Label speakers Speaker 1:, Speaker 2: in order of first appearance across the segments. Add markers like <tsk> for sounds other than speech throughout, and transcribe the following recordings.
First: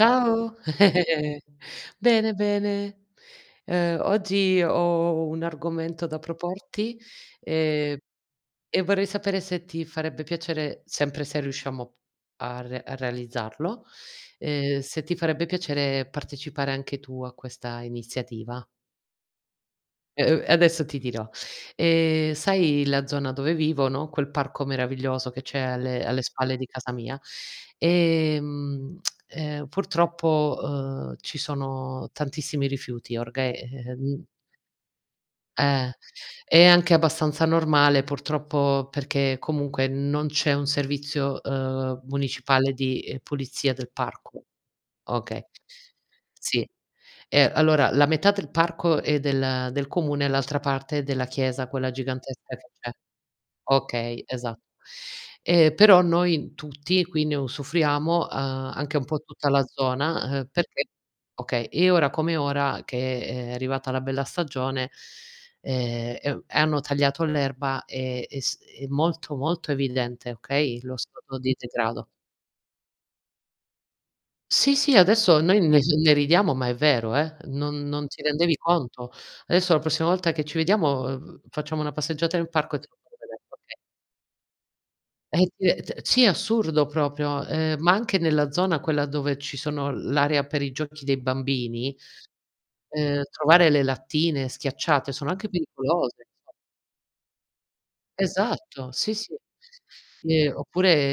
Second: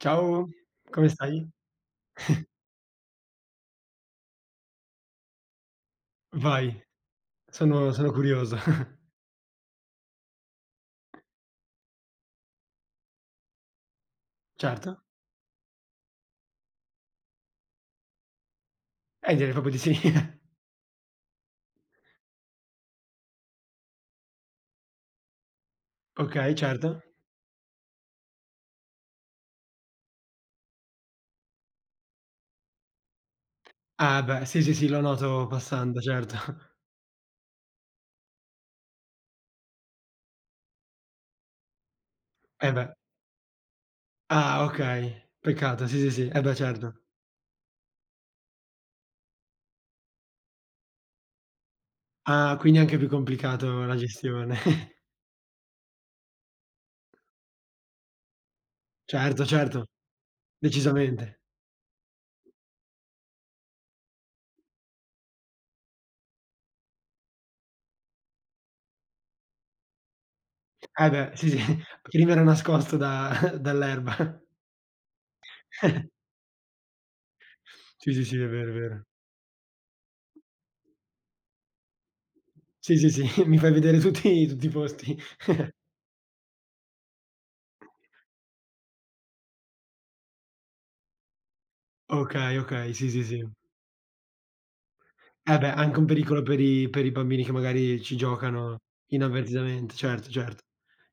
Speaker 1: Ciao, come
Speaker 2: <chuckles>
Speaker 1: stai?
Speaker 2: bene,
Speaker 1: <chuckles>
Speaker 2: bene. Ehm, oggi ho un argomento da
Speaker 1: Vai,
Speaker 2: proporti,
Speaker 1: sono
Speaker 2: ehm,
Speaker 1: sono curioso.
Speaker 2: e
Speaker 1: <chuckles>
Speaker 2: vorrei sapere se ti farebbe piacere, sempre se riusciamo a re a realizzarlo, ehm,
Speaker 1: Certo.
Speaker 2: se ti farebbe piacere partecipare anche tu a questa iniziativa?
Speaker 1: Eh, direi proprio di sì.
Speaker 2: E
Speaker 1: <chuckles>
Speaker 2: uhm, e adesso ti dirò. Ehm, sai la zona dove vivo, no, quel parco meraviglioso che c'è alle alle
Speaker 1: Okay,
Speaker 2: spalle di casa
Speaker 1: certo.
Speaker 2: mia, ehm, <tsk> ehm, purtroppo, uhm, ci sono tantissimi rifiuti, orghe ehm,
Speaker 1: Ah,
Speaker 2: mhmm
Speaker 1: beh, sì, sì, sì, lo noto
Speaker 2: Eh.
Speaker 1: passando, certo.
Speaker 2: È
Speaker 1: <chuckles>
Speaker 2: anche abbastanza normale, purtroppo, perché comunque non c'è un servizio, ehm, municipale
Speaker 1: Eh, beh.
Speaker 2: di, uhm, pulizia del parco.
Speaker 1: Ah, okay,
Speaker 2: Okay,
Speaker 1: peccato, sì, sì, sì, eh, beh
Speaker 2: sì.
Speaker 1: certo.
Speaker 2: Ehm, allora la metà del parco è del ehm, del comune e l'altra parte è della chiesa, quella gigantesca
Speaker 1: Ah,
Speaker 2: che
Speaker 1: quindi è
Speaker 2: c'è.
Speaker 1: anche più complicato la
Speaker 2: Okay,
Speaker 1: gestione.
Speaker 2: esatto,
Speaker 1: <chuckles>
Speaker 2: ehm, però noi tutti, quindi usufruiamo, uhm, anche un po'
Speaker 1: Certo,
Speaker 2: tutta la
Speaker 1: certo,
Speaker 2: zona, ehm, perché
Speaker 1: decisamente.
Speaker 2: okay, e ora come ora, che è arrivata la bella stagione, ehm, e u e hanno tagliato l'erba e e s è molto molto evidente, okay, lo
Speaker 1: Eh, beh,
Speaker 2: stato
Speaker 1: sì,
Speaker 2: di
Speaker 1: sì,
Speaker 2: degrado.
Speaker 1: prima era nascosto da <chuckles> dall' erba. <chuckles>
Speaker 2: Sì, sì adesso noi ne
Speaker 1: <chuckles>
Speaker 2: ne ridiamo ma è vero, eh, non non
Speaker 1: Sì,
Speaker 2: ti
Speaker 1: sì, sì, è
Speaker 2: rendevi
Speaker 1: vero, è vero.
Speaker 2: conto. Adesso la prossima volta che ci vediamo, uhm, facciamo una passeggiata nel parco te
Speaker 1: Sì,
Speaker 2: lo
Speaker 1: sì,
Speaker 2: faccio
Speaker 1: sì,
Speaker 2: vedere,
Speaker 1: <chuckles> mi fai
Speaker 2: okay.
Speaker 1: vedere tutti tutti i posti.
Speaker 2: Eh,
Speaker 1: <chuckles>
Speaker 2: <unintelligible> sì è assurdo proprio, ehm, ma anche nella zona quella dove ci sono l'area per i giochi dei bambini,
Speaker 1: Okay, okay, sì, sì,
Speaker 2: ehm,
Speaker 1: sì.
Speaker 2: trovare le lattine schiacciate, sono anche
Speaker 1: Eh, beh, anche un
Speaker 2: pericolose,
Speaker 1: pericolo
Speaker 2: inso
Speaker 1: per i per i bambini che magari ci giocano
Speaker 2: Esatto, sì, sì.
Speaker 1: inavvertitamente, certo,
Speaker 2: Ehm,
Speaker 1: certo.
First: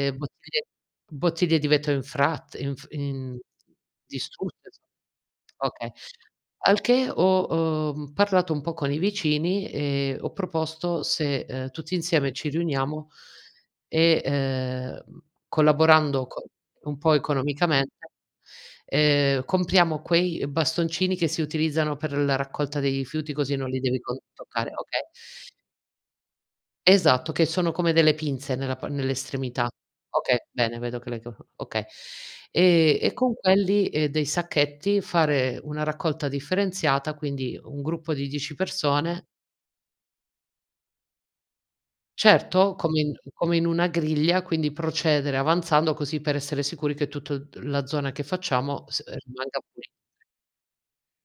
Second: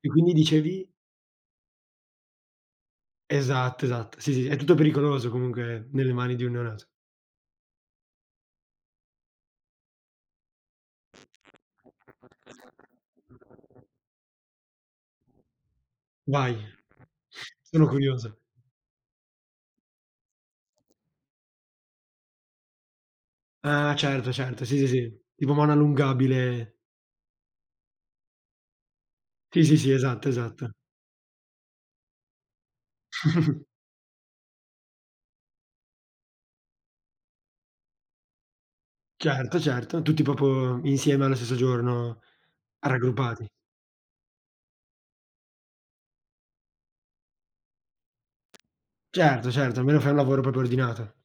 Speaker 1: E quindi
Speaker 2: bottiglie
Speaker 1: dicevi?
Speaker 2: bottiglie di vetro in fratt in f in
Speaker 1: Esatto, esatto, sì, sì, è
Speaker 2: distrutte
Speaker 1: tutto
Speaker 2: inso
Speaker 1: pericoloso comunque
Speaker 2: okay.
Speaker 1: nelle mani di un
Speaker 2: Al
Speaker 1: neonato.
Speaker 2: che ho, uhm, parlato un po' con i vicini e ho proposto se, ehm, tutti insieme ci riuniamo
Speaker 1: <unintelligible>
Speaker 2: e, ehm, mhmm, collaborando co
Speaker 1: Vai,
Speaker 2: un po'
Speaker 1: sono
Speaker 2: economicamente,
Speaker 1: curioso.
Speaker 2: ehm, compriamo quei, ehm, bastoncini che si utilizzano per la raccolta dei rifiuti così non li
Speaker 1: Ah,
Speaker 2: devi to
Speaker 1: certo, certo,
Speaker 2: toccare,
Speaker 1: sì, sì,
Speaker 2: okay.
Speaker 1: sì, tipo mano allungabile.
Speaker 2: Esatto che sono come delle pinze nella pa
Speaker 1: Sì,
Speaker 2: nell'estremità.
Speaker 1: sì, sì esatto,
Speaker 2: Okay,
Speaker 1: esatto.
Speaker 2: bene, vedo che le co okay. Ehm, e con
Speaker 1: <chuckles>
Speaker 2: quelli e dei sacchetti fare una raccolta differenziata, quindi un gruppo di 10 persone
Speaker 1: Certo, certo, tutti proprio insieme allo stesso giorno,
Speaker 2: Certo,
Speaker 1: a
Speaker 2: come in
Speaker 1: raggruppati.
Speaker 2: come in una griglia, quindi procedere avanzando, così per essere sicuri che tutt la zona che facciamo s ehm,
Speaker 1: Certo,
Speaker 2: rimanga
Speaker 1: certo,
Speaker 2: puli
Speaker 1: almeno fai un lavoro proprio ordinato.